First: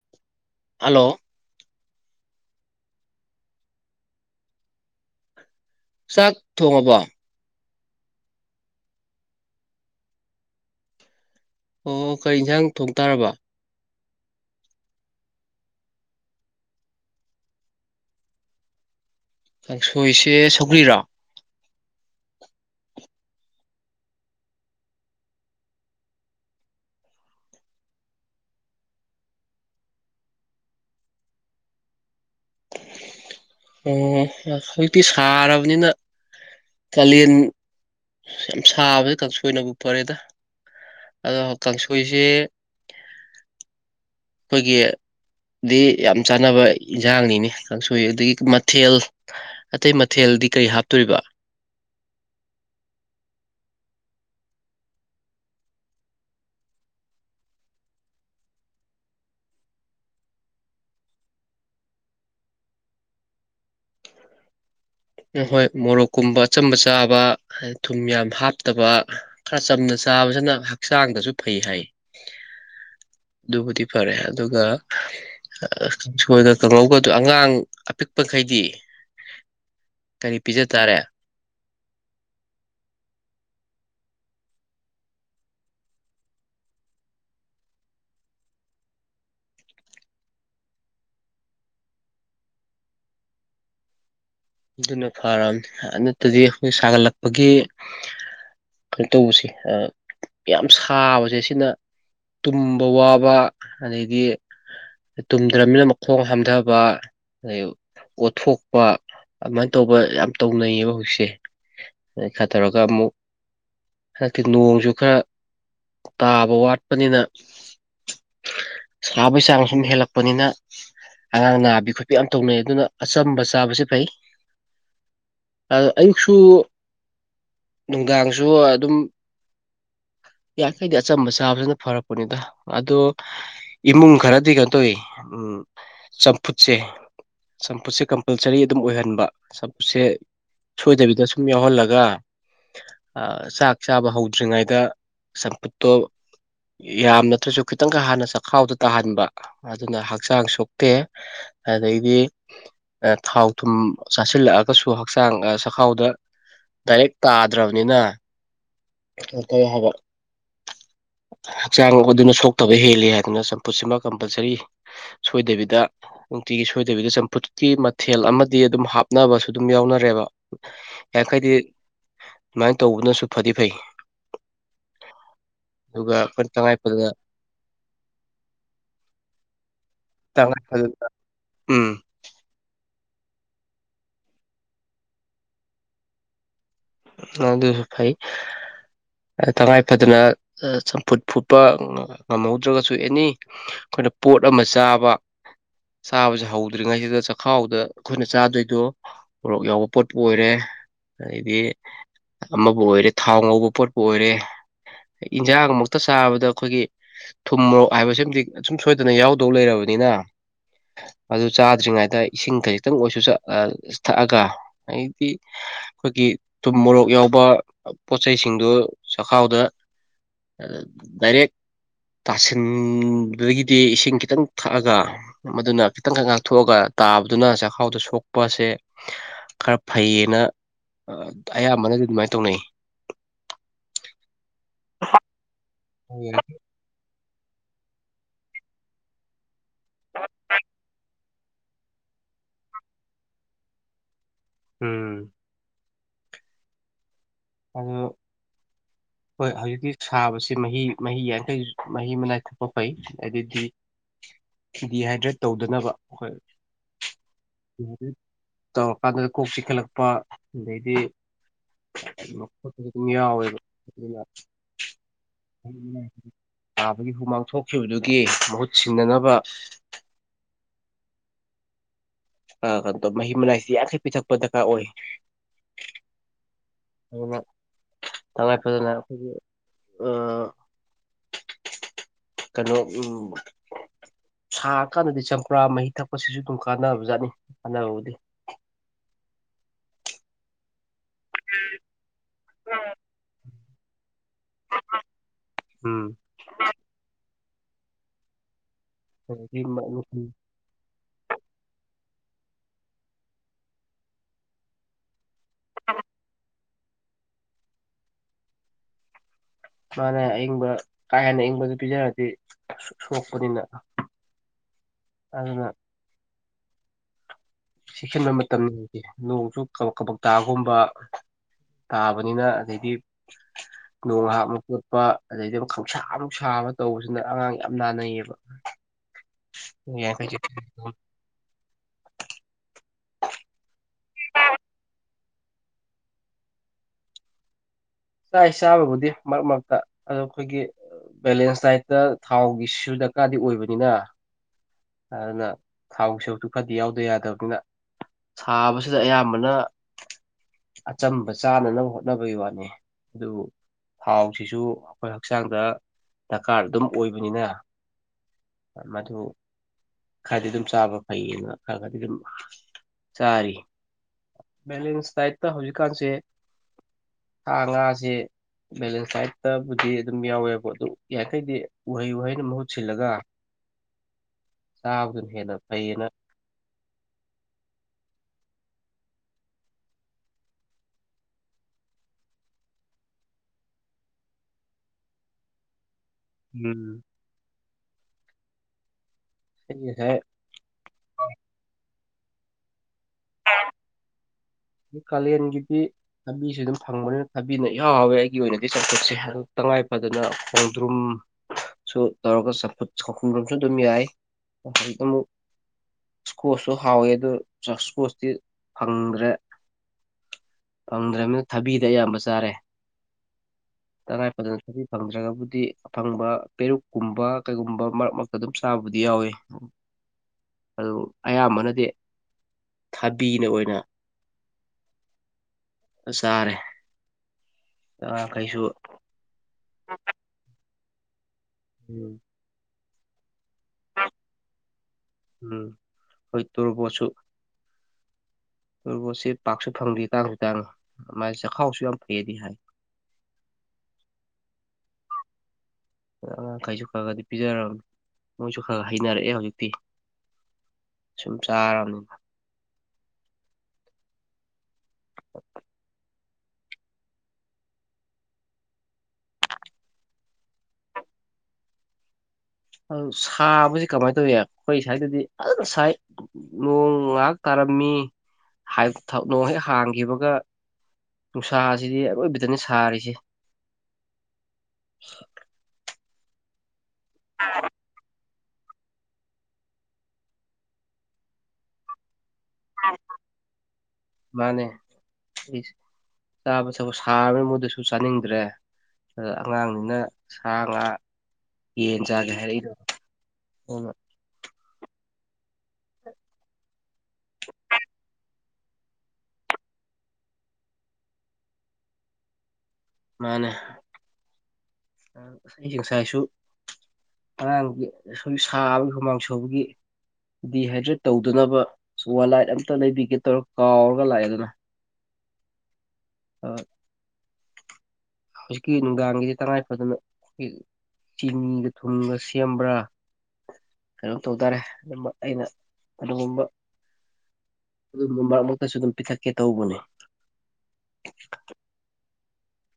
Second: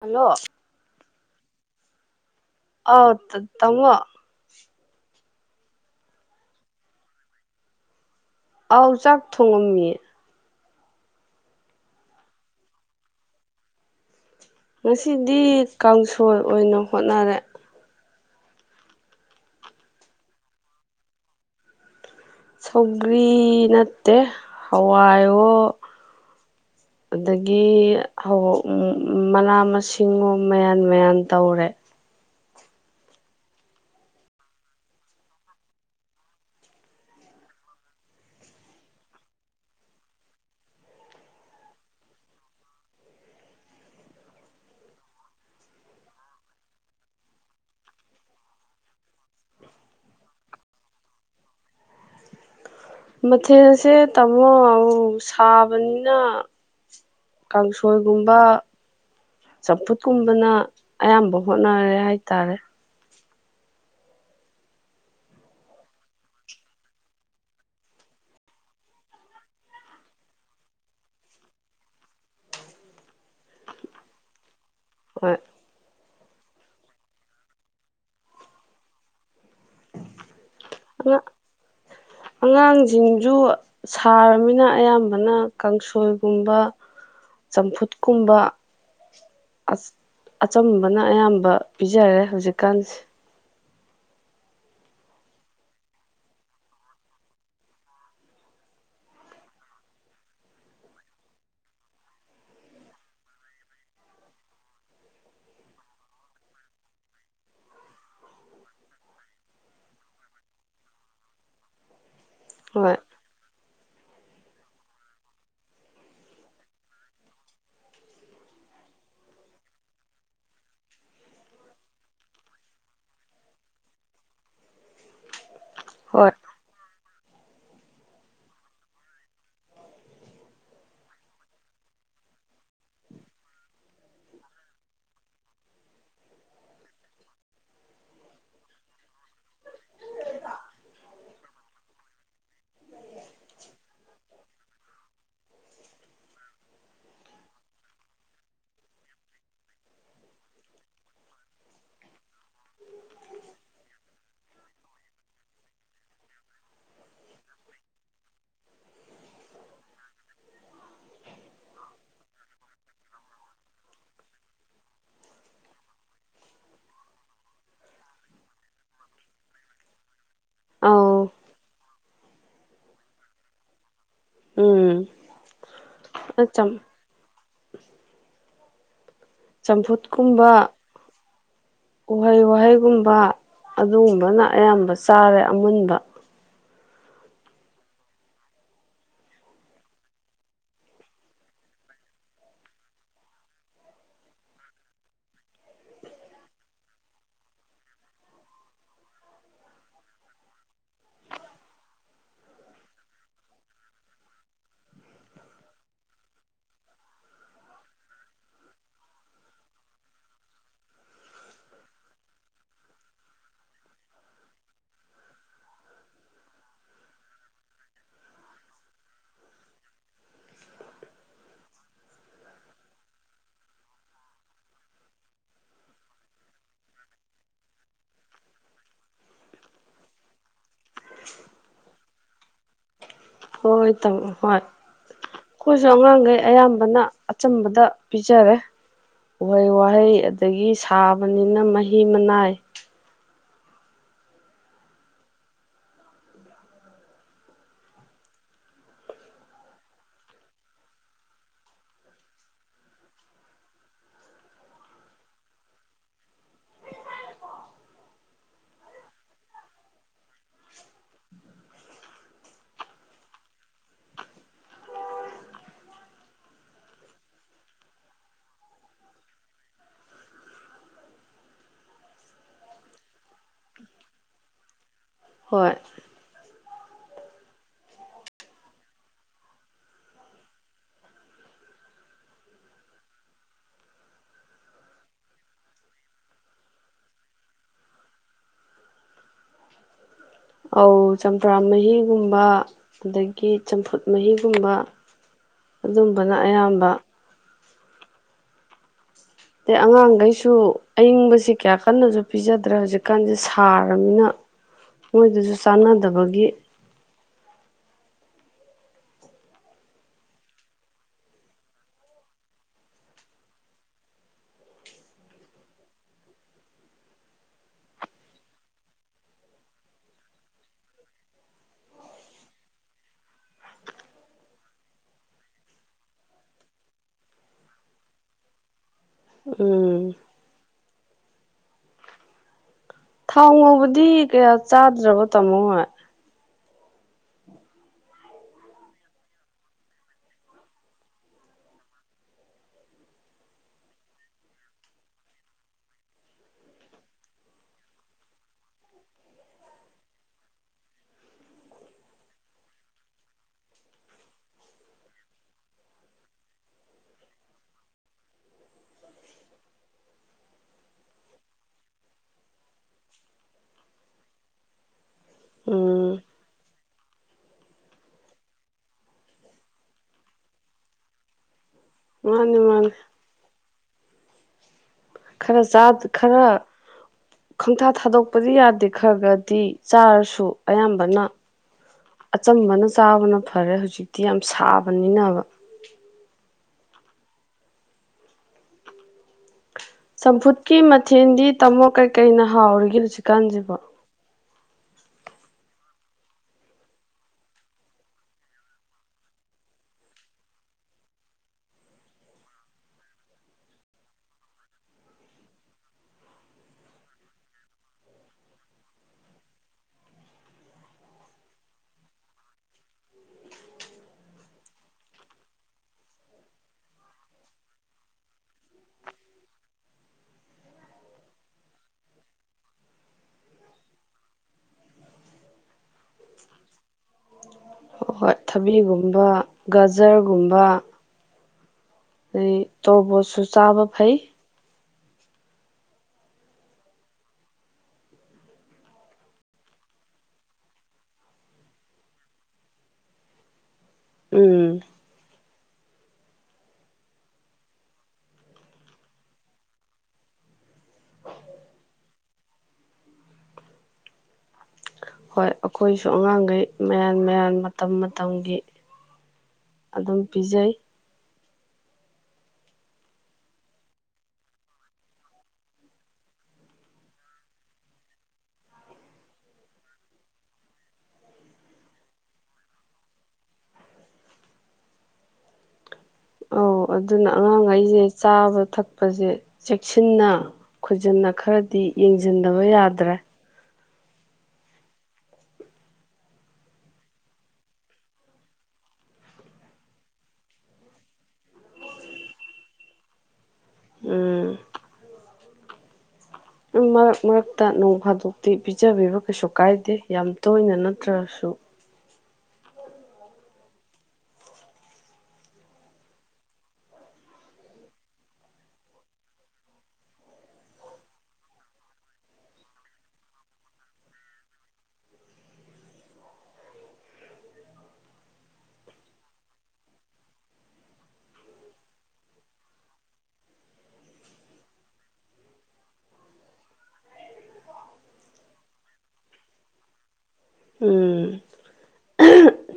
Hello hello ꯑꯧ ꯇꯥꯃꯣ ꯆꯥꯛ ꯊꯣꯡꯉꯕꯣ ꯑꯥꯎ ꯆꯥꯛ ꯊꯣꯡꯉꯝꯃꯤꯌꯦ ꯑꯣ ꯀꯔꯤ ꯌꯦꯟꯁꯥꯡ ꯊꯣꯡ ꯇꯥꯔꯕ ꯉꯁꯤꯗꯤ ꯀꯥꯡꯁꯣꯏ ꯑꯣꯏꯅ ꯍꯣꯠꯅꯔꯦ ꯀꯥꯡꯁꯣꯏꯁꯦ ꯁꯧꯒ꯭ꯔꯤꯔꯣ ꯁꯧꯒ꯭ꯔꯤ ꯅꯠꯇꯦ ꯍꯋꯥꯏꯌꯣ ꯑꯗꯒꯤ ꯃꯅꯥ ꯃꯁꯤꯡꯣ ꯃꯌꯥꯟ ꯃꯌꯥꯟ ꯇꯧꯔꯦ ꯑꯣ ꯍꯧꯖꯤꯛꯇꯤ ꯁꯥꯔꯥꯕꯅꯤꯅ ꯀꯥꯂꯦꯟ ꯌꯥꯝ ꯁꯥꯕꯁ ꯀꯥꯡꯁꯣꯏꯅꯕꯨ ꯐꯔꯦꯗ ꯑꯗꯣ ꯀꯥꯡꯁꯣꯏꯁꯦ ꯑꯩꯈꯣꯏꯒꯤ ꯗꯤ ꯌꯥꯝ ꯆꯥꯅꯕ ꯏꯟꯁꯥꯡꯅꯤꯅꯦ ꯀꯥꯡꯁꯣꯏ ꯑꯗꯒꯤ ꯃꯊꯦꯜ ꯑꯇꯩ ꯃꯊꯦꯜꯗꯤ ꯀꯔꯤ ꯍꯥꯞꯇꯣꯔꯤꯕ ꯃꯊꯦꯜꯁꯦ ꯇꯥꯃꯣ ꯁꯥꯕꯅꯤꯅ ꯀꯥꯡꯁꯣꯏꯒꯨꯝꯕ ꯆꯝꯐꯨꯠꯀꯨꯝꯕꯅ ꯑꯌꯥꯝꯕꯅ ꯍꯣꯠꯅꯔꯦ ꯍꯥꯏꯇꯥꯔꯦ ꯍꯣꯏ ꯃꯣꯔꯣꯛꯀꯨꯝꯕ ꯑꯆꯝꯕ ꯆꯥꯕ ꯊꯨꯝ ꯌꯥꯝ ꯍꯥꯞꯇꯕ ꯈꯔ ꯆꯝꯅ ꯆꯥꯕꯁꯤꯅ ꯍꯛꯆꯥꯡꯗꯁꯨ ꯐꯩ ꯍꯥꯏ ꯑꯗꯨꯕꯨꯗꯤ ꯐꯔꯦ ꯑꯗꯨꯒ ꯍꯣꯏ ꯑ ꯀꯥꯡꯁꯣꯏꯒ ꯀꯪꯍꯧꯒꯗꯣ ꯑꯉꯥꯡ ꯑꯄꯤꯛꯄꯈꯩꯗꯤ ꯀꯔꯤ ꯄꯤꯖ ꯇꯥꯔꯦ ꯑꯉꯥꯡꯁꯤꯡꯁꯨ ꯁꯥꯔꯕꯃꯤꯅ ꯑꯌꯥꯝꯕꯅ ꯀꯥꯡꯁꯣꯏꯒꯨꯝꯕ ꯆꯝꯐꯨꯠꯀꯨꯝꯕ ꯑꯆꯝꯕꯅ ꯑꯌꯥꯝꯕ ꯄꯤꯖꯔꯦ ꯍꯧꯖꯤꯛꯀꯥꯟꯁꯦ ꯑꯗꯨꯅ ꯐꯔꯃꯤ ꯑꯗꯨ ꯅꯠꯇꯗꯤ ꯑꯩꯈꯣꯏ ꯁꯥꯒꯠꯂꯛꯄꯒꯤ ꯀꯩꯅꯣ ꯇꯧꯕꯁꯦ ꯌꯥꯝ ꯁꯥꯕꯁꯦ ꯁꯤꯅ ꯇꯨꯝꯕ ꯋꯥꯕ ꯑꯗꯩꯗꯤ ꯇꯨꯝꯗ꯭ꯔꯅꯤꯅ ꯃꯈꯣꯡ ꯍꯥꯝꯊꯕ ꯑꯗꯩ ꯑꯣꯠꯊꯣꯛꯄ ꯑꯗꯨꯃꯥꯏꯅ ꯇꯧꯕ ꯌꯥꯝ ꯇꯧꯅꯩꯌꯦꯕ ꯍꯧꯖꯤꯛꯁꯦ ꯈꯥ ꯇꯧꯔꯒ ꯍꯣꯏ ꯑꯃꯨꯛ ꯍꯟꯗꯛꯇꯤ ꯅꯣꯡꯁꯨ ꯈꯔ ꯇꯥꯕ ꯋꯥꯠꯄꯅꯤꯅ ꯁꯥꯕꯒꯤ ꯆꯥꯡ ꯁꯨꯝ ꯍꯦꯜꯂꯛꯄꯅꯤꯅ ꯑꯉꯥꯡ ꯅꯥꯕꯤ ꯈꯣꯠꯄꯤ ꯌꯥꯝ ꯇꯧꯅꯩ ꯑꯗꯨꯅ ꯑꯆꯝꯕ ꯆꯥꯕꯁꯤ ꯐꯩ ꯑ ꯍꯣꯏ ꯑꯌꯨꯛꯁꯨ ꯅꯨꯡꯗꯥꯡꯁꯨ ꯑꯗꯨꯝ ꯌꯥꯔꯤꯈꯩꯗꯤ ꯑꯆꯝꯕ ꯆꯥꯕꯖꯤꯅ ꯐꯔꯛꯄꯅꯤꯗ ꯑꯗꯣ ꯏꯃꯨꯡ ꯈꯔꯗꯤ ꯀꯩꯅꯣ ꯇꯧꯋꯤ ꯆꯝꯐꯨꯠꯁꯦ ꯆꯝꯐꯨꯠꯁꯦ ꯀꯝꯄꯜꯁꯔꯤ ꯑꯗꯨꯝ ꯑꯣꯏꯍꯟꯕ ꯆꯝꯐꯨꯠꯁꯦ ꯁꯣꯏꯗꯕꯤꯗ ꯁꯨꯝ ꯌꯥꯎꯍꯜꯂꯒ ꯆꯥꯛ ꯆꯥꯕ ꯍꯧꯗ꯭ꯔꯤꯉꯩꯗ ꯆꯝꯐꯨꯠꯇꯣ ꯌꯥꯝ ꯅꯠꯇ꯭ꯔꯁꯨ ꯈꯤꯇꯪꯒ ꯍꯥꯟꯅ ꯆꯥꯛꯈꯥꯎꯗ ꯇꯥꯍꯟꯕ ꯑꯗꯨꯅ ꯍꯛꯆꯥꯡ ꯁꯣꯛꯇꯦ ꯑꯗꯩꯗꯤ ꯊꯥꯎ ꯊꯨꯝ ꯆꯥꯁꯤꯜꯂꯛꯑꯒꯁꯨ ꯍꯛꯆꯥꯡ ꯆꯈꯥꯎꯗ ꯗꯥꯏꯔꯦꯛ ꯇꯥꯗ꯭ꯔꯕꯅꯤꯅ ꯀꯩꯅꯣ ꯇꯧꯋꯦ ꯍꯥꯏꯕ ꯍꯛꯆꯥꯡ ꯑꯗꯨꯅ ꯁꯣꯛꯇꯕ ꯍꯦꯜꯂꯤ ꯍꯥꯏꯗꯅ ꯆꯝꯐꯨꯠꯁꯤꯃ ꯀꯝꯄꯜꯁꯔꯤ ꯁꯣꯏꯗꯕꯤꯗ ꯅꯨꯡꯇꯤꯒꯤ ꯁꯣꯏꯗꯕꯤꯗ ꯆꯝꯐꯨꯠꯀꯤ ꯃꯊꯦꯜ ꯑꯃꯗꯤ ꯑꯗꯨꯝ ꯍꯥꯞꯅꯕꯁꯨ ꯑꯗꯨꯝ ꯌꯥꯎꯅꯔꯦꯕ ꯑꯧ ꯌꯥꯔꯤꯈꯩꯗꯤ ꯑꯗꯨꯃꯥꯏꯅ ꯇꯧꯕꯅꯁꯨ ꯐꯗꯤ ꯐꯩ ꯎꯝ ꯑꯗꯨꯒ ꯑꯩꯈꯣꯏꯅ ꯑꯆꯥꯝ ꯇꯉꯥꯏ ꯐꯗꯅ ꯆꯝꯐꯨꯠꯀꯨꯝꯕ ꯇꯉꯥꯏ ꯐꯗꯅ ꯎꯝ ꯎꯍꯩ ꯋꯥꯍꯩꯒꯨꯝ ꯋꯥ ꯑꯗꯨꯒꯨꯝꯕꯅ ꯑꯌꯥꯝꯕ ꯆꯥꯔꯦ ꯑꯃꯨꯟꯕ ꯑꯗꯨꯁꯨ ꯐꯩ ꯇꯉꯥꯏ ꯐꯗꯅ ꯆꯝꯐꯨꯠ ꯐꯨꯠꯄ ꯉꯝꯍꯧꯗ꯭ꯔꯒꯁꯨ ꯑꯦꯅꯤ ꯑꯩꯈꯣꯏꯅ ꯄꯣꯠ ꯑꯃ ꯆꯥꯕ ꯆꯥꯕꯁꯦ ꯍꯧꯗ꯭ꯔꯤꯉꯩꯁꯤꯗ ꯆꯈꯥꯎꯗ ꯑꯩꯈꯣꯏꯅ ꯆꯥꯗꯣꯏꯗꯣ ꯃꯣꯔꯣꯛ ꯌꯥꯎꯕ ꯄꯣꯠꯄꯨ ꯑꯣꯏꯔꯦ ꯑꯗꯩꯗꯤ ꯑꯃꯕꯨ ꯑꯣꯏꯔꯦ ꯊꯥꯎ ꯉꯧꯕ ꯄꯣꯠꯄꯨ ꯑꯣꯏꯔꯦ ꯏꯟꯖꯥꯡ ꯃꯛꯇ ꯆꯥꯕꯗ ꯑꯩꯈꯣꯏꯒꯤ ꯊꯨꯝ ꯃꯣꯔꯣꯛ ꯍꯥꯏꯕꯁꯤꯃꯗꯤ ꯁꯨꯝ ꯁꯣꯏꯗꯅ ꯌꯥꯎꯗꯧ ꯂꯩꯔꯕꯅꯤꯅ ꯑꯗꯨ ꯆꯥꯗ꯭ꯔꯤꯉꯩꯗ ꯏꯁꯤꯡ ꯈꯖꯤꯛꯇꯪ ꯑꯣꯏꯁꯨ ꯊꯛꯑꯒ ꯍꯥꯏꯗꯤ ꯑꯩꯈꯣꯏꯒꯤ ꯊꯨꯝ ꯃꯣꯔꯣꯛ ꯌꯥꯎꯕ ꯄꯣꯠꯆꯩꯁꯤꯡꯗꯨ ꯆꯈꯥꯎꯗ ꯗꯥꯏꯔꯦꯛ ꯇꯥꯁꯤꯟꯕꯗꯒꯤꯗꯤ ꯏꯁꯤꯡ ꯈꯤꯇꯪ ꯊꯛꯑꯒ ꯃꯗꯨꯅ ꯈꯤꯇꯪ ꯉꯥꯛꯊꯣꯛꯑꯒ ꯇꯥꯕꯗꯨꯅ ꯆꯥꯛꯈꯥꯎꯗ ꯁꯣꯛꯄꯁꯦ ꯈꯔ ꯐꯩꯌꯦꯅ ꯑꯌꯥꯝꯕꯅꯗꯤ ꯑꯗꯨꯃꯥꯏꯅ ꯇꯧꯅꯩꯌꯦ ꯍꯣꯏ ꯇꯧ ꯍꯣꯏ ꯑꯩꯈꯣꯏꯁꯨ ꯑꯉꯥꯡꯈꯩ ꯑꯌꯥꯝꯕꯅ ꯑꯆꯝꯕꯗ ꯄꯤꯖꯔꯦ ꯎꯍꯩ ꯋꯥꯍꯩ ꯑꯗꯒꯤ ꯁꯥꯕꯅꯤꯅ ꯃꯍꯤ ꯃꯅꯥꯏ ꯎꯝ ꯑꯗꯨ ꯍꯣꯏ ꯍꯧꯖꯤꯛꯇꯤ ꯁꯥꯕꯁꯤ ꯃꯍꯤ ꯃꯍꯤ ꯌꯥꯡꯈꯩ ꯃꯍꯤ ꯃꯅꯥꯏ ꯊꯛꯄ ꯐꯩ ꯑꯗꯩꯗꯤ ꯗꯤꯍꯥꯏꯗ꯭ꯔꯦꯠ ꯇꯧꯗꯅꯕ ꯑꯩꯈꯣꯏ ꯗꯤꯍꯥꯏꯗ꯭ꯔꯦꯠ ꯇꯧꯔꯀꯥꯟꯗ ꯀꯣꯛ ꯆꯤꯈꯠꯂꯛꯄ ꯑꯗꯩꯗꯤ ꯑꯗꯨ ꯈꯣꯠꯄꯁꯨ ꯑꯗꯨꯝ ꯌꯥꯎꯋꯦꯕ ꯑꯗꯨꯅ ꯁꯥꯕꯒꯤ ꯍꯨꯃꯥꯡ ꯊꯣꯛꯈꯤꯕꯗꯨꯒꯤ ꯃꯍꯨꯠ ꯁꯤꯟꯅꯅꯕ ꯑ ꯀꯅꯣꯇꯧ ꯃꯍꯤ ꯃꯅꯥꯏꯁꯤ ꯌꯥꯔꯤꯈꯩ ꯄꯤꯊꯛꯄ ꯗꯔꯀꯥꯔ ꯑꯣꯏ꯫ ꯍꯣꯏ ꯑꯗꯨꯅ ꯇꯉꯥꯏ ꯐꯗꯅ ꯑꯩꯈꯣꯏꯒꯤ ꯑ ꯀꯩꯅꯣ ꯁꯥꯀꯥꯟꯗꯗꯤ ꯆꯝꯄ꯭ꯔꯥ ꯃꯍꯤ ꯊꯛꯄꯁꯤꯁꯨ ꯑꯗꯨꯝ ꯀꯥꯟꯅꯕꯖꯥꯠꯅꯤ ꯀꯥꯟꯅꯕꯕꯨꯗꯤ꯫ ꯑꯧ꯫ ꯆꯝꯄ꯭ꯔꯥ ꯃꯍꯤꯒꯨꯝꯕ ꯑꯗꯒꯤ ꯆꯝꯐꯨꯠ ꯃꯍꯤꯒꯨꯝꯕ ꯎꯝ ꯑꯗꯨꯝꯕꯅ ꯑꯌꯥꯝꯕ꯫ ꯑꯗꯒꯤ ꯑꯗꯩ ꯑꯉꯥꯡꯒꯩꯁꯨ ꯑꯏꯪꯕꯁꯤ ꯀꯌꯥ ꯀꯟꯅꯁꯨ꯫ ꯄꯤꯖꯗ꯭ꯔꯦ ꯍꯧꯖꯤꯛꯀꯥꯟꯗꯤ ꯁꯥꯔꯝꯅꯤꯅ ꯃꯣꯏꯗꯁꯨ ꯆꯥꯟꯅꯗꯕꯒꯤ꯫ ꯃꯥꯅꯦ ꯑꯏꯪꯕ ꯀꯥ ꯍꯦꯟꯅ ꯏꯪꯕꯗꯨ ꯄꯤꯖꯔꯗꯤ ꯁꯣꯛꯄꯅꯤꯅ ꯑꯗꯨꯅ꯫ ꯆꯦꯛꯁꯤꯟꯕ ꯃꯇꯝ ꯅꯣꯡꯁꯨ ꯀꯕꯛ ꯀꯕꯛ ꯇꯥꯒꯨꯝꯕ ꯇꯥꯕꯅꯤꯅ ꯑꯗꯩꯗꯤ ꯅꯣꯡ ꯍꯥꯞꯕ ꯈꯣꯠꯄ ꯑꯗꯩꯗꯤ ꯑꯃꯨꯛ ꯈꯪꯁꯥ ꯃꯨꯛꯁꯥꯕ ꯇꯧꯕꯁꯤꯅ ꯑꯉꯥꯡ ꯌꯥꯝ ꯅꯥꯟꯅꯩꯌꯦꯕ꯫ ꯎꯝ꯫ [unintelligible] ꯊꯥꯎ ꯉꯧꯕꯗꯤ ꯀꯌꯥ ꯆꯥꯗ꯭ꯔꯕ ꯇꯥꯃꯣ ꯍꯣꯏ꯫ ꯆꯥꯏ ꯆꯥꯕꯕꯨꯗꯤ ꯃꯔꯛ ꯃꯔꯛꯇ ꯑꯗꯣ ꯑꯩꯈꯣꯏꯒꯤ ꯕꯦꯂꯦꯟꯁ ꯗꯥꯏꯠꯇ ꯊꯥꯎꯒꯤꯁꯨ ꯗꯔꯀꯥꯔꯗꯤ ꯑꯣꯏꯕꯅꯤꯅ꯫ ꯑꯗꯨꯅ ꯊꯥꯎꯁꯑꯨꯛꯇꯨ ꯈꯔꯗꯤ ꯌꯥꯎꯗ ꯌꯥꯗꯕꯅꯤꯅ ꯁꯥꯕꯁꯤꯗ ꯑꯌꯥꯝꯕꯅ ꯑꯆꯝꯕ ꯆꯥꯅꯅꯕ ꯍꯣꯠꯅꯕꯩ ꯋꯥꯅꯤ ꯑꯗꯨꯕꯨ ꯊꯥꯎꯁꯤꯁꯨ ꯑꯩꯈꯣꯏ ꯍꯛꯆꯥꯡꯗ ꯗꯔꯀꯥꯔ ꯗꯨꯝ ꯑꯣꯏꯕꯅꯤꯅ ꯃꯗꯨ꯫ ꯈꯔꯗꯤ ꯑꯗꯨꯝ ꯆꯥꯕ ꯐꯩꯌꯦꯅ ꯈꯔ ꯈꯔꯗꯤ ꯑꯗꯨꯝ ꯆꯥꯔꯤ ꯕꯦꯂꯦꯟꯁ ꯗꯥꯏꯠꯇ ꯍꯧꯖꯤꯛꯀꯥꯟꯁꯦ ꯎꯝ ꯁꯥ ꯉꯥꯁꯦ ꯕꯦꯂꯦꯟꯁ ꯗꯥꯏꯠꯇꯕꯨꯗꯤ ꯑꯗꯨꯝ ꯌꯥꯎꯋꯦꯕꯨ ꯑꯗꯨꯝ ꯌꯥꯔꯤꯈꯩꯗꯤ꯫ ꯎꯍꯩ ꯋꯥꯍꯩꯅ ꯃꯥꯅꯤ ꯃꯍꯨꯠ ꯃꯥꯅꯤ ꯁꯤꯜꯂꯒ꯫ ꯆꯥꯕꯗꯨꯅ ꯍꯦꯟꯅ ꯈꯔ ꯆꯥ ꯐꯩꯌꯦꯅ ꯈꯔ ꯈꯪꯊꯥ ꯊꯥꯗꯣꯛ꯫ ꯊꯛꯄꯗꯤ ꯌꯥꯗꯦ ꯈꯔꯒꯗꯤ ꯆꯥꯔꯁꯨ ꯑꯌꯥꯝꯕꯅ ꯑꯆꯝꯕꯅ ꯆꯥꯕꯅ ꯐꯔꯦ ꯍꯧꯖꯤꯛꯇꯤ ꯌꯥꯝ ꯁꯥꯕꯅꯤꯅꯕ꯫ [unintelligible] ꯑꯩ ꯉꯁꯥꯏ ꯆꯝꯐꯨꯠꯀꯤ ꯃꯊꯦꯜꯗꯤ ꯇꯥꯃꯣ ꯀꯩ ꯀꯩꯅ ꯍꯥꯎꯔꯤꯒꯦ ꯍꯧꯖꯤꯛꯀꯥꯟꯁꯤꯕꯣ꯫ ꯀꯥꯂꯦꯟꯒꯤꯗꯤ ꯊꯕꯤꯁꯦ ꯑꯗꯨꯝ ꯐꯪꯕꯅꯤꯅ ꯊꯕꯤꯅ ꯌꯥꯥꯎꯋꯦ ꯑꯩꯒꯤ ꯑꯣꯏꯅꯗꯤ ꯆꯝꯐꯨꯠꯁꯦ ꯇꯉꯥꯏ ꯐꯗꯅ ꯈꯣꯡꯗ꯭ꯔꯨꯝꯁꯨ ꯇꯧꯔꯒ ꯆꯝꯐꯨꯠ ꯆꯈꯨꯝꯗ꯭ꯔꯨꯝꯁꯨ ꯑꯗꯨꯝ ꯌꯥꯏ ꯍꯧꯖꯤꯛ ꯑꯃꯨꯛ ꯁ꯭ꯀꯣꯁꯁꯨ ꯍꯥꯎꯋꯦ ꯑꯗꯨ ꯁ꯭ꯀꯣꯁꯇꯤ ꯐꯪꯗ꯭ꯔꯦ꯫ ꯐꯪꯗ꯭ꯔꯝꯅꯤꯅ ꯊꯕꯤꯗ ꯑꯌꯥꯝꯕ ꯆꯥꯔꯦ ꯇꯉꯥꯏ ꯐꯗꯅ ꯊꯕꯤ ꯐꯪꯗ꯭ꯔꯒꯕꯨꯗꯤ ꯑꯐꯪꯕ ꯄꯦꯔꯨꯛꯀꯨꯝꯕ ꯀꯩꯒꯨꯝꯕ ꯃꯔꯛ ꯃꯔꯛꯇ ꯑꯗꯨꯝ ꯆꯥꯕꯕꯨꯗꯤ ꯌꯥꯎꯋꯤ ꯑꯗꯨ ꯑꯌꯥꯝꯕꯅꯗꯤ ꯊꯕꯤꯅ ꯑꯣꯏꯅ꯫ ꯆꯥꯔꯦ꯫ ꯀꯩꯁꯨ ꯊꯕꯤꯒꯨꯝꯕ꯫ ꯒꯥꯖ꯭ꯔꯒꯨꯝꯕ꯫ ꯎꯝ꯫ ꯇꯣꯔꯕꯣꯠꯁꯨ ꯆꯥꯕ ꯐꯩ꯫ ꯎꯝ ꯍꯣꯏ ꯇꯣꯔꯕꯣꯠꯁꯨ꯫ ꯔꯕꯣꯠꯁꯦ ꯄꯥꯛꯁꯨ ꯐꯪꯗꯦ ꯇꯥꯡꯁꯨ ꯇꯥꯡꯉꯦ ꯃꯥꯥꯁꯦ ꯆꯈꯥꯎꯁꯨ ꯌꯥꯝ ꯐꯩꯌꯦꯗꯤ ꯍꯥꯏ꯫ ꯎꯝ꯫ ꯑ ꯑꯉꯥꯡꯈꯩꯁꯨ ꯈꯔ ꯈꯗꯤ ꯄꯤꯖꯔꯕꯅꯤ ꯃꯣꯏꯁꯨ ꯈꯔ ꯈ ꯍꯩꯅꯔꯛꯑꯦ ꯍꯧꯖꯤꯛꯇꯤ ꯁꯨꯝ ꯆꯥꯔꯕꯅꯤꯅ꯫ ꯍꯣꯏ ꯑꯩꯈꯣꯏꯁꯨ ꯑꯉꯥꯡꯈꯩ ꯃꯌꯥꯟ ꯃꯌꯥꯟ ꯃꯇꯝ ꯃꯇꯝꯒꯤ ꯑꯗꯨꯝ ꯄꯤꯖꯩ꯫ ꯑꯗꯨ ꯁꯥꯕꯁꯤ ꯀꯃꯥꯏꯅ ꯇꯧꯏ ꯑꯩꯈꯣꯏ ꯁ꯭ꯋꯥꯏꯗꯗꯤ ꯐꯖꯅ ꯁꯥꯏ ꯅꯣꯡ ꯉꯍꯥꯛ ꯇꯥꯔꯝꯃꯤ ꯅꯣꯡ ꯍꯦꯛ ꯍꯥꯡꯈꯤꯕꯒ ꯅꯨꯡꯁꯥꯁꯤꯗꯤ ꯑꯔꯣꯏꯕꯤꯗꯅ ꯁꯥꯔꯤꯁꯤ꯫ ꯑꯧ ꯑꯗꯨꯅ ꯑꯉꯥꯡꯈꯩꯁꯦ꯫ ꯆꯥꯕ ꯊꯛꯄꯁꯦ ꯆꯦꯛꯁꯤꯟꯅ ꯈꯣꯏꯖꯤꯟꯅ ꯈꯔꯗꯤ ꯌꯦꯡꯖꯤꯟ ꯖꯤꯟꯗꯕ ꯌꯥꯗ꯭ꯔꯦ꯫ ꯃꯥꯅꯦ ꯑꯩ ꯆꯥꯕ ꯊꯛꯄ ꯁꯥꯕꯅ ꯃꯣꯏꯗꯁꯨ ꯆꯥꯅꯤꯡꯗ꯭ꯔꯦ ꯑꯗ ꯑꯉꯥꯡꯅꯤꯅ ꯁꯥ ꯉꯥ ꯌꯦꯟ ꯆꯥꯒꯦ ꯍꯥꯏꯔꯛꯏꯗ꯫ ꯎꯝ꯫ ꯎꯝ ꯃꯔꯛ ꯃꯔꯛꯇ ꯅꯣꯡ ꯐꯥꯗꯣꯛ ꯇꯤ ꯄꯤꯖꯕꯤꯕ ꯀꯩꯁꯨ ꯀꯥꯏꯗꯦ ꯌꯥꯝ ꯇꯣꯏꯅ ꯅꯠꯇ꯭ꯔꯁꯨ ꯃꯥꯅꯦ ꯑꯩꯖꯦ ꯉꯁꯥꯏꯁꯨ ꯑꯉꯥꯡꯒꯤ ꯑꯥ ꯍꯧꯖꯤꯛꯀꯤ ꯅꯨꯡꯗꯥꯡꯒꯤꯁꯦ ꯇꯉꯥꯏ ꯐꯗꯅ ꯑꯩ ꯆꯤꯅꯤ ꯎꯝ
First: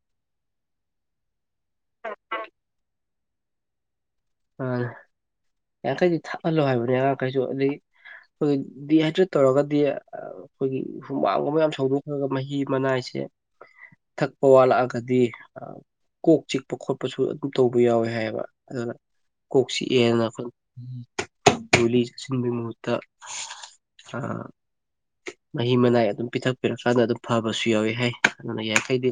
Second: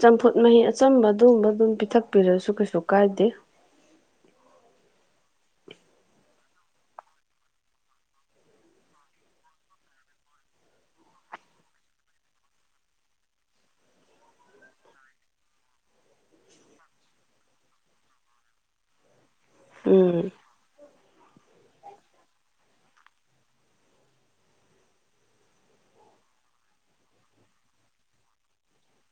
ꯆꯝꯐꯨꯠ ꯃꯍꯤ ꯑꯆꯝꯕ ꯑꯗꯨꯒꯨꯝꯕ ꯑꯗꯨꯝ ꯄꯤꯊꯛꯄꯤꯔꯁꯨ ꯀꯩꯁꯨ ꯀꯥꯏꯗꯦ ꯑꯥ ꯌꯥꯡꯈꯩꯗꯤ ꯊꯛꯍꯜꯂꯣ ꯍꯥꯏꯕꯅꯦ ꯑꯉꯥꯡꯈꯩꯁꯨ ꯑꯗꯩ ꯑꯩꯈꯣꯏꯒꯤ ꯗꯤꯍꯥꯏꯗ꯭ꯔꯦꯠ ꯇꯧꯔꯒꯗꯤ ꯑ ꯑꯩꯈꯣꯏꯒꯤ ꯀꯣꯛ ꯎꯝ ꯆꯤꯛꯑꯦꯅ ꯑꯈꯣ ꯨꯒꯨꯂꯤ ꯆꯥꯁꯤꯟꯕꯩ ꯃꯍꯨꯠꯇ ꯑꯑ ꯃꯍꯤ ꯃꯅꯥꯏ ꯑꯗꯨꯝ ꯄꯤꯊꯛꯄꯤꯔꯀꯥꯟꯗ ꯑꯗꯨꯝ ꯐꯕꯁꯨ ꯌꯥꯎꯋꯤ ꯍꯦ ꯑꯗꯨꯅ ꯌꯥꯔꯤꯈꯩꯗꯤ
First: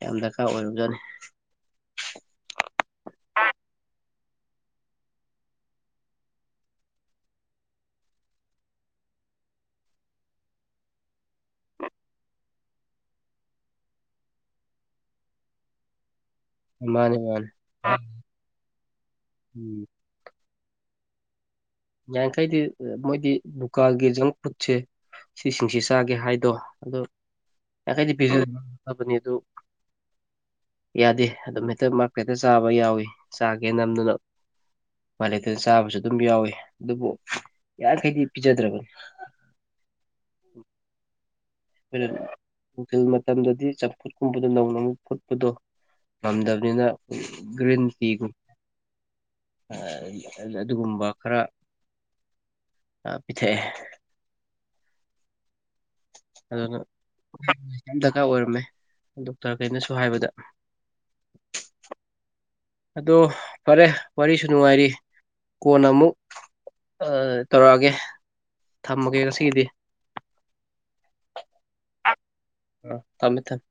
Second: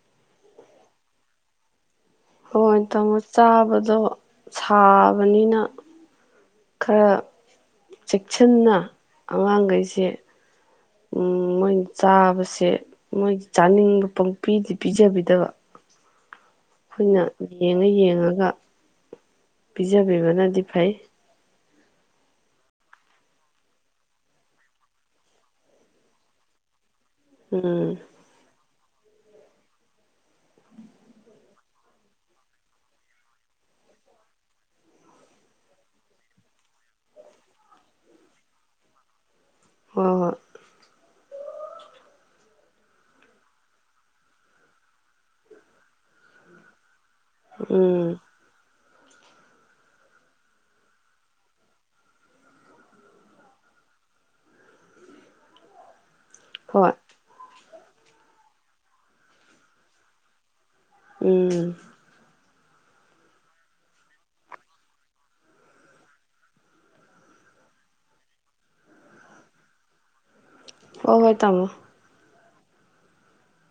ꯌꯥꯝ ꯗꯔꯀꯥꯔ ꯑꯣꯏꯔꯝꯖꯥꯠꯅꯤ ꯍꯣꯏ ꯇꯥꯃꯣ ꯆꯥꯕꯗꯣ ꯁꯥꯕꯅꯤꯅ ꯈꯔ ꯆꯦꯛꯁꯤꯟꯅ ꯑꯉꯥꯡꯒꯩꯁꯦ ꯎꯝ ꯃꯣꯏꯅ ꯆꯥꯕꯁꯦ ꯃꯣꯏꯒꯤ ꯆꯥꯅꯤꯡꯕ ꯄꯪꯄꯤꯗꯤ ꯄꯤꯖꯕꯤꯗꯕ ꯃꯥꯅꯤ ꯑꯩꯈꯣꯏꯅ ꯃꯥꯅꯤ ꯌꯦꯡꯉ ꯌꯦꯡꯉꯒ ꯎꯝ ꯄꯤꯖꯕꯤꯕꯅꯗꯤ ꯐꯩ ꯌꯥꯔꯤꯈꯩꯗꯤ ꯑ ꯃꯣꯏꯗꯤ ꯗꯨꯀꯥꯜꯒꯤ ꯖꯪ ꯐꯨꯗꯁꯦ ꯁꯤꯁꯤꯡꯁꯦ ꯆꯥꯒꯦ ꯍꯥꯏꯗꯣ ꯑꯗꯣ ꯎꯝ ꯌꯥꯈꯩꯗꯤ ꯄꯤꯖ ꯐꯕꯅꯤ ꯑꯗꯨ ꯌꯥꯗꯦ ꯑꯗꯨꯝ ꯍꯦꯛꯇ ꯃꯥꯔꯛꯇ ꯍꯦꯛꯇ ꯆꯥꯕ ꯌꯥꯎꯏ ꯆꯥꯒꯦ ꯅꯝꯗꯅ ꯎꯄꯥꯏ ꯂꯩꯇꯗꯅ ꯆꯥꯕꯁꯨ ꯑꯗꯨꯝ ꯌꯥꯎꯏ ꯑꯗꯨꯕꯨ ꯌꯥꯔꯤꯈꯩꯗꯤ ꯄꯤꯖꯗ꯭ꯔꯕꯅꯤ ꯍꯣꯏ ꯍꯣꯏ ꯑꯩꯈꯣꯏꯅ ꯅꯨꯡꯊꯤꯜ ꯃꯇꯝꯗꯗꯤ ꯆꯝꯐꯨꯠ ꯀꯨꯝꯕꯗꯣ ꯅꯧꯅ ꯑꯃꯨꯛ ꯐꯨꯠꯄꯗꯣ ꯉꯝꯗꯕꯅꯤꯅ ꯍꯣꯏ ꯒ꯭ꯔꯤꯟ ꯎꯝ ꯇꯤꯒꯨꯝ ꯑꯑ ꯑꯗ ꯑꯗꯨꯒꯨꯝꯕ ꯈꯔ ꯑ ꯄꯤꯊꯛꯑꯦ ꯑꯗꯨꯅ ꯍꯣꯏ ꯌꯥꯝ ꯗꯔꯀꯥꯔ ꯑꯣꯏꯔꯝꯃꯦ ꯗꯣꯛꯇꯔꯈꯩꯅꯁꯨ ꯍꯥꯏꯕꯗ ꯎꯝ ꯑꯗꯣ ꯐꯔꯦ ꯋꯥꯔꯤꯁꯨ ꯅꯨꯡꯉꯥꯏꯔꯤ ꯀꯣꯟꯅ ꯑꯃꯨꯛ ꯑ ꯇꯧꯔꯛꯑꯒꯦ ꯊꯝꯃꯒꯦ ꯉꯁꯤꯒꯤꯗꯤ ꯍꯣꯏ ꯍꯣꯏ ꯇꯥꯃꯣ ꯑ ꯊꯝꯃꯦ ꯊꯝꯃꯦ